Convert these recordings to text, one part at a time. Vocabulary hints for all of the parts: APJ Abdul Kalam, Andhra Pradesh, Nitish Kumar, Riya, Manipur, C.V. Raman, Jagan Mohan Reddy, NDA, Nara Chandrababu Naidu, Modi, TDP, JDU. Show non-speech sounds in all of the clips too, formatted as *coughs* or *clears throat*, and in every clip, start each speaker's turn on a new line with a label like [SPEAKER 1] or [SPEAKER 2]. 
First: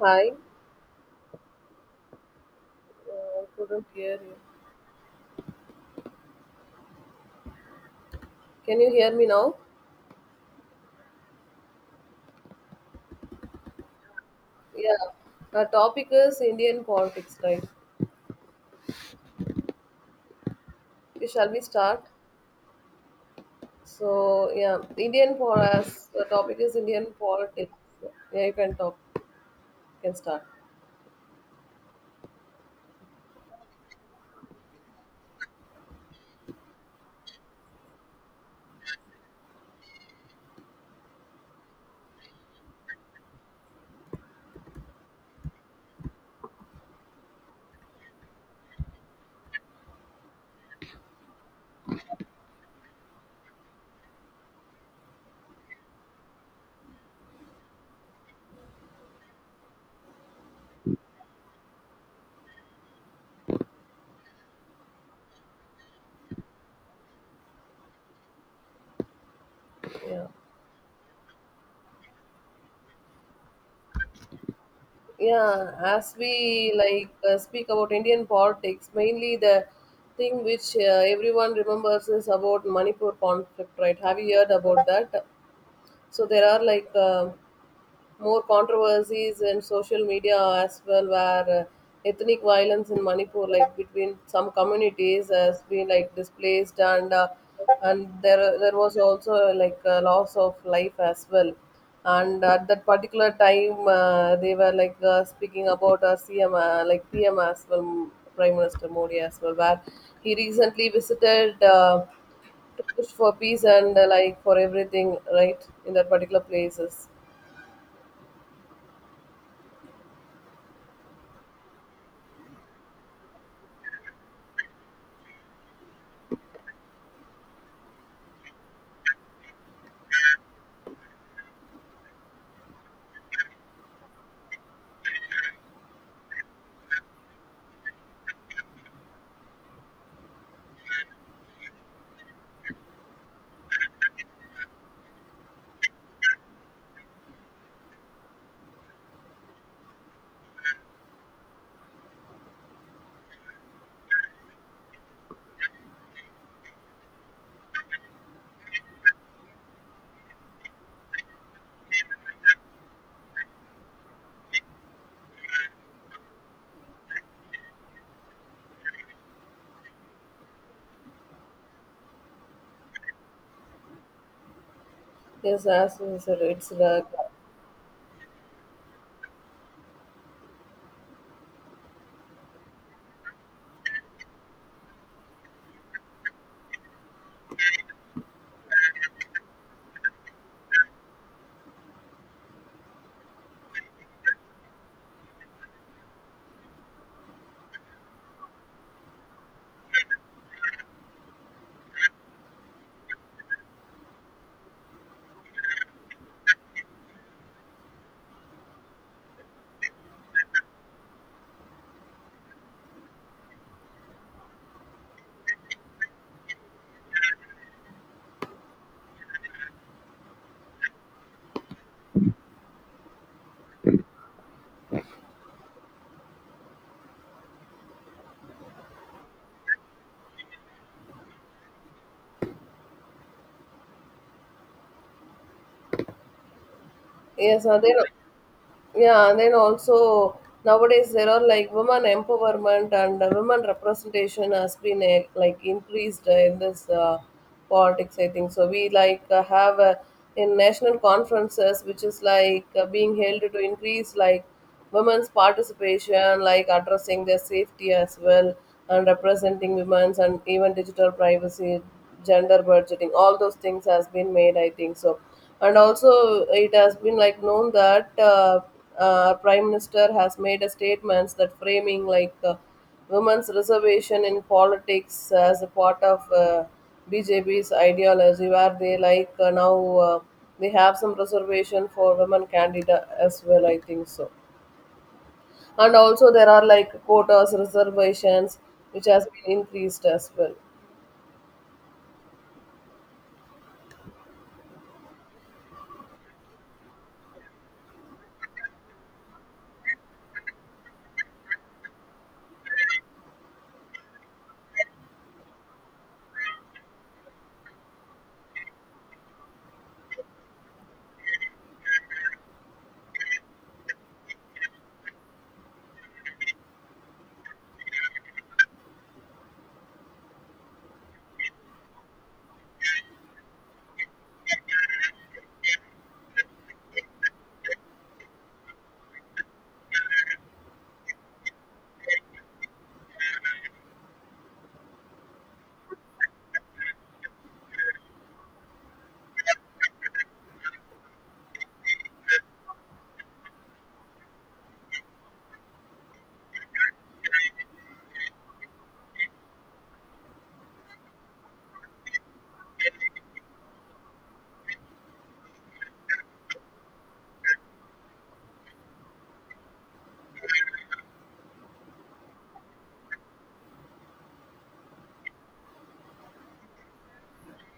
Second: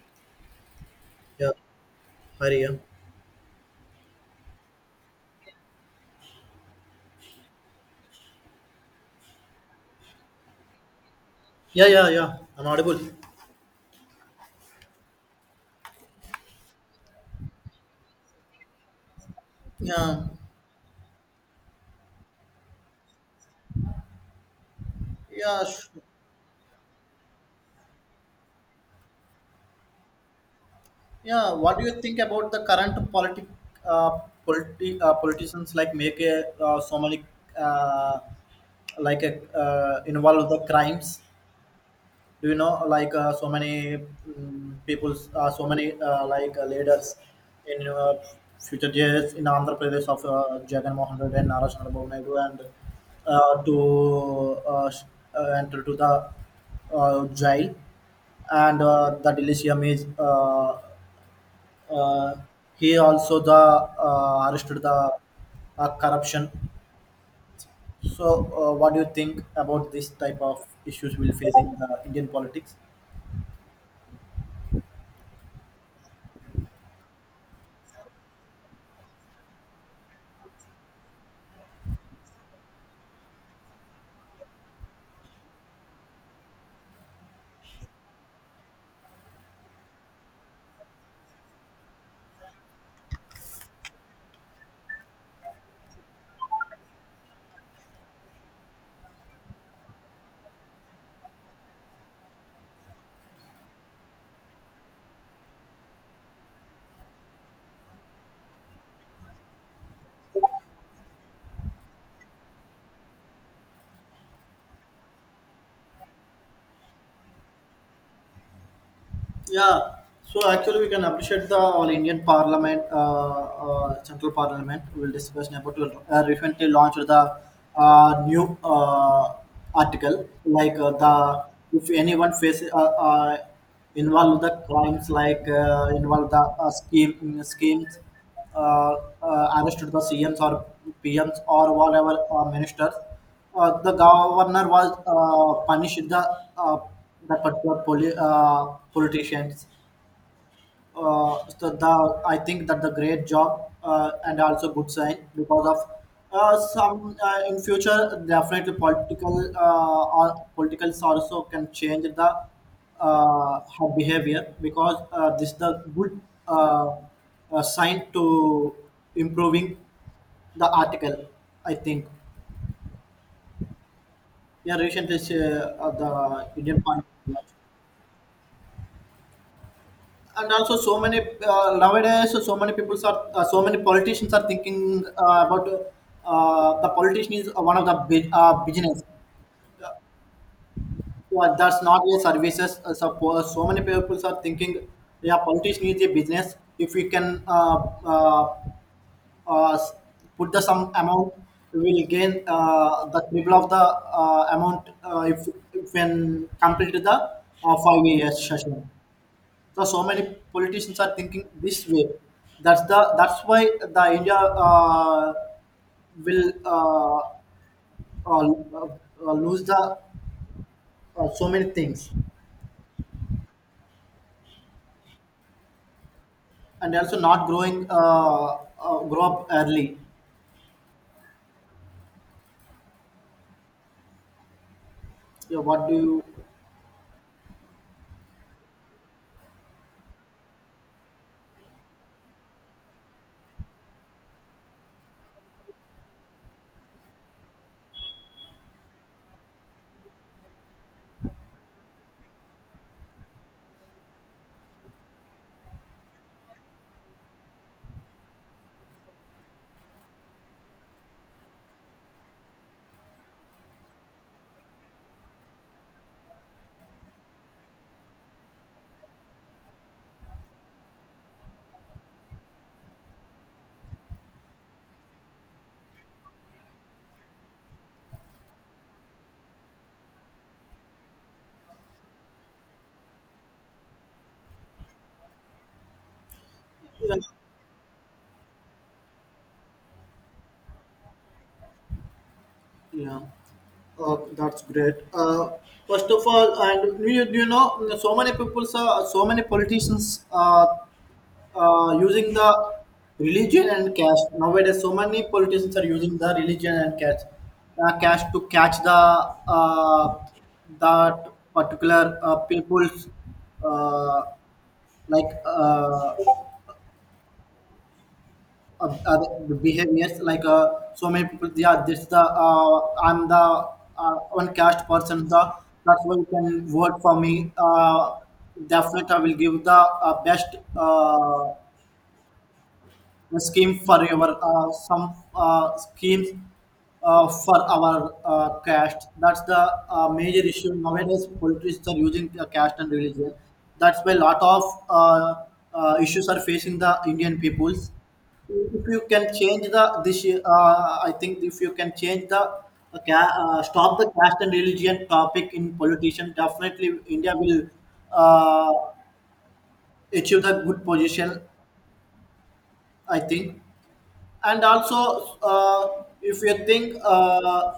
[SPEAKER 1] Hi,
[SPEAKER 2] Yeah, hi Riya.
[SPEAKER 1] I couldn't hear you. Can you hear me now?
[SPEAKER 2] Yeah, yeah, yeah. I'm audible.
[SPEAKER 1] Yeah. Our topic is Indian politics, right?
[SPEAKER 2] Yeah,
[SPEAKER 1] Shall we start? So yeah, Indian for
[SPEAKER 2] yeah, sh-
[SPEAKER 1] us. The topic is Indian politics. Yeah, you can talk. You can start.
[SPEAKER 2] yeah. What do you think about the current uh, politicians like make a, so many uh, like a, involve the crimes? Do you know like so many people, so many like leaders in future years in Andhra Pradesh of Jagan Mohan Reddy and Nara Chandrababu Naidu and uh, to uh, sh- enter to the jail, and the delicium is uh, he also the arrested the corruption, so what do you think about this
[SPEAKER 1] Yeah.
[SPEAKER 2] type of issues we'll face in the Indian politics?
[SPEAKER 1] Yeah, as we speak about Indian politics, mainly the thing which everyone remembers is about Manipur conflict, right? Have you heard about that? So there are more controversies in social media as well, where ethnic violence in Manipur, like between some communities, has been like displaced, and there was also like a loss of life as well. And at that particular time, they were speaking about our CM, like PM as well, Prime Minister Modi as well, where he recently visited to push for peace and like for everything, right, in that particular places.
[SPEAKER 2] Yeah, so actually we can appreciate the all Indian Parliament, Central Parliament. We will discuss about will recently launched the new article like the if anyone faces involved the crimes like involved the scheme schemes uh, arrested the CMs or PMs or whatever ministers. The governor was punished the uh, the particular politicians. So the I think that the great job, and also good sign, because of some in future definitely political or politicals also can change the her behavior, because this the good uh, sign to improving the article, I think. Yeah, recently
[SPEAKER 1] Yes, as you said,
[SPEAKER 2] the
[SPEAKER 1] it's
[SPEAKER 2] Indian point,
[SPEAKER 1] like
[SPEAKER 2] and also so many nowadays, so many people are so many politicians are thinking about the politician is one of the big, business. Well, that's not a services. Suppose so many people are thinking, yeah, politician is a business. If we can uh, s- put the some amount, we will gain the triple of the amount if when complete the five years session. So so many politicians are thinking this way. That's why the India will uh, lose the so many things, and also not growing grow up early. Yeah, what do you?
[SPEAKER 1] yes, and then yeah, and then also nowadays there are like women empowerment and women representation has been like increased in this politics. I think so. We have in national conferences, which is being held to increase like women's participation, like addressing their safety as well, and representing women's and even digital privacy, gender budgeting, all those things has been made, I think so, and also it has been like known that prime minister has made a statements that framing women's reservation in politics as a part of BJP's ideology, where they now they have some reservation for women candidate as well, I think so. And also there are like
[SPEAKER 2] Yeah,
[SPEAKER 1] quotas, reservations, which has been increased as well.
[SPEAKER 2] yeah. That's great. First of all, and you know, so many people, so many politicians using the religion and cash. Nowadays so many politicians are using the religion and cash, cash to catch the uh, that particular people's uh, like uh, uh, uh, behaviors like so many people, they this the, I'm the uh, one caste person, the that's why you can vote for me. Definitely I will give the best a scheme for your some schemes for our caste. That's the major issue nowadays. Politicians are using the caste and religion. That's why a lot of uh, issues are facing the Indian peoples. If you can change the this, I think if you can change the stop the caste and religion topic in politician, definitely India will uh, achieve the good position, I think. And also if you think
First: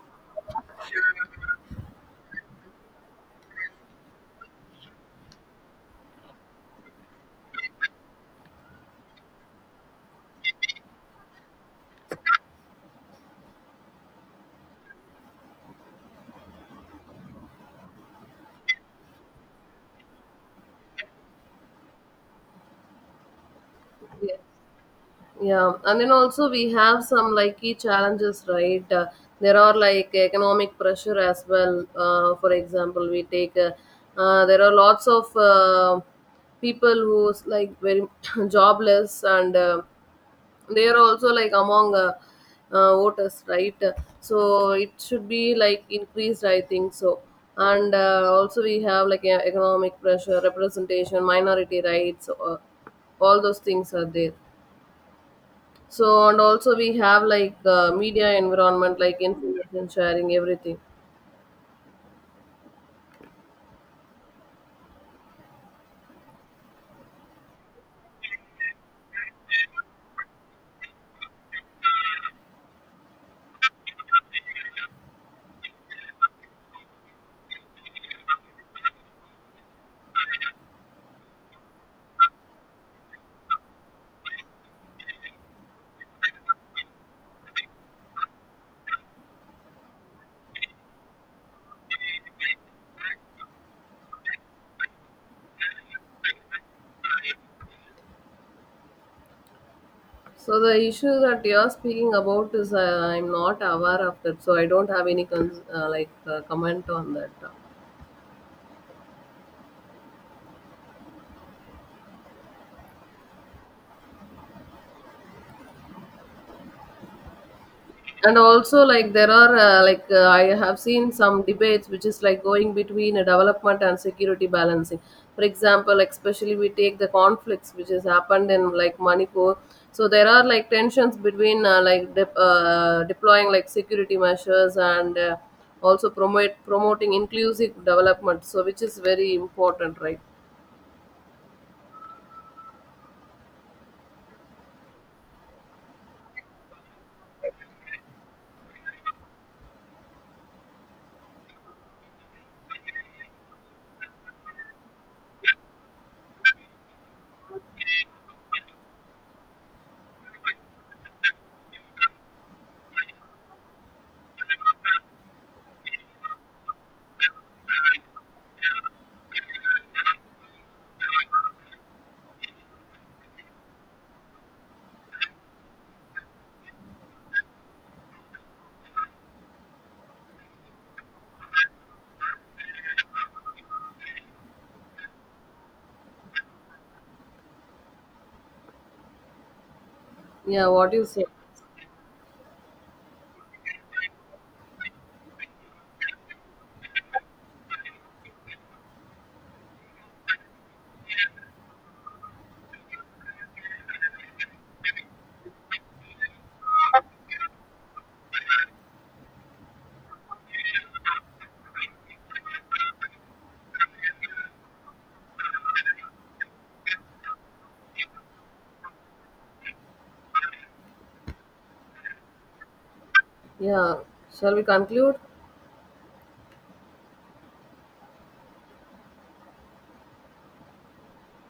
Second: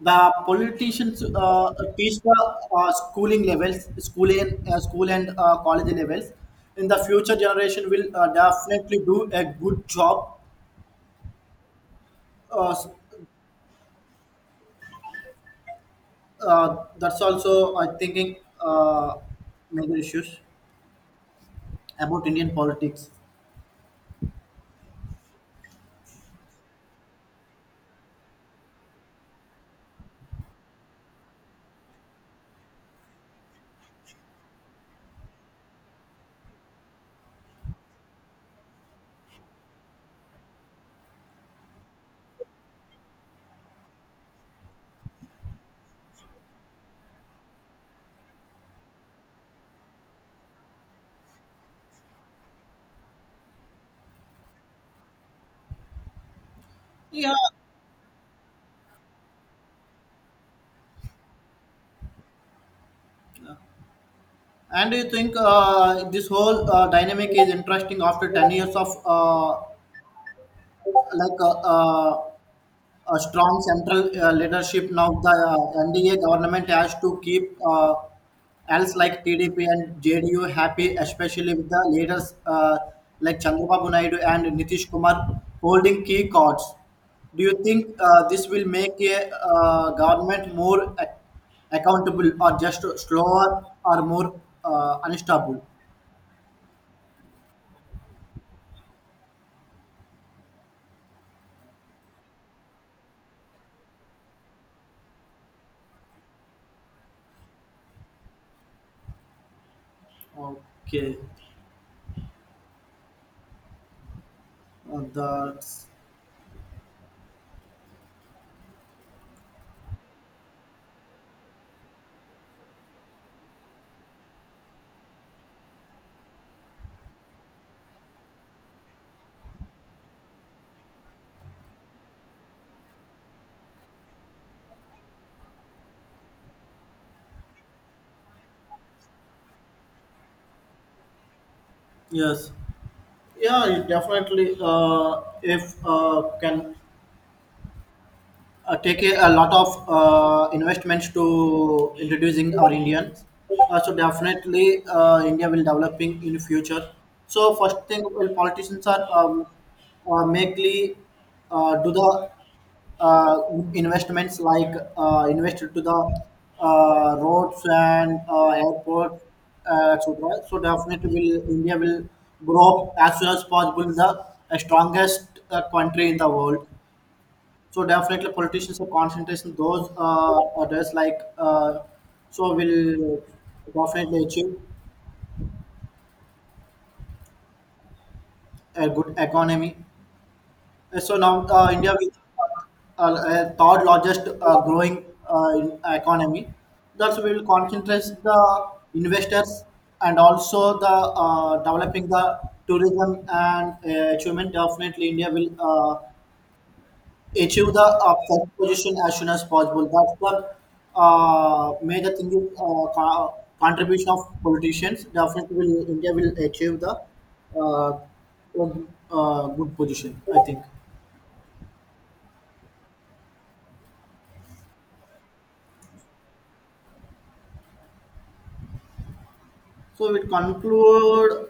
[SPEAKER 2] the politicians teach the school and college levels, in the future generation will definitely do a good job. uh, that's also I thinking uh, major issues about Indian politics.
[SPEAKER 1] Yeah, yeah, and then also we have some like key challenges, right? There are like economic pressure as well. For example, we take there are lots of people who's like very *coughs* *clears throat* jobless, and they are also like among voters, right? So it should be like increased, I think so. And also we have like economic pressure, representation, minority rights, all those things are there. So and also we have media environment like information sharing, everything.
[SPEAKER 2] And do you think this whole dynamic is interesting after 10 years of like uh, uh, a strong central leadership. Now the NDA government has to keep, else like, TDP and JDU happy, especially with the leaders like Chandrababu Naidu and Nitish Kumar holding key cards. Do you think this will make a government more accountable, or just slower or more unstable?
[SPEAKER 1] So the issue that you're speaking about is, I'm not aware of that, so I don't have any comment on that.
[SPEAKER 2] Okay, that's
[SPEAKER 1] And also, like, there are I have seen some debates which is like going between a development and security balancing. For example, like especially we take the conflicts which has happened in like Manipur. So there are like tensions between deploying like security measures and also promote promoting inclusive development, so which is very important, right?
[SPEAKER 2] yes. Yeah, it definitely. If can take a lot of investments to introducing our Indians. So definitely, India will developing in future. So first thing, well, politicians are mainly do the uh, investments like invested to the roads and airport, etc. So definitely, will India will grow up as soon as possible the strongest country in the world. So definitely, politicians are concentration those others like so will definitely achieve a good economy.
[SPEAKER 1] Yeah, what do you
[SPEAKER 2] So
[SPEAKER 1] say?
[SPEAKER 2] now India is third largest growing economy. Thus, we will concentrate the investors, and also the developing the tourism and achievement. Definitely, India will achieve the first position as soon as possible. That's the major thing is contribution of politicians. Definitely, will, India will achieve the uh, good position, I think.
[SPEAKER 1] Yeah, shall we conclude?
[SPEAKER 2] So we conclude.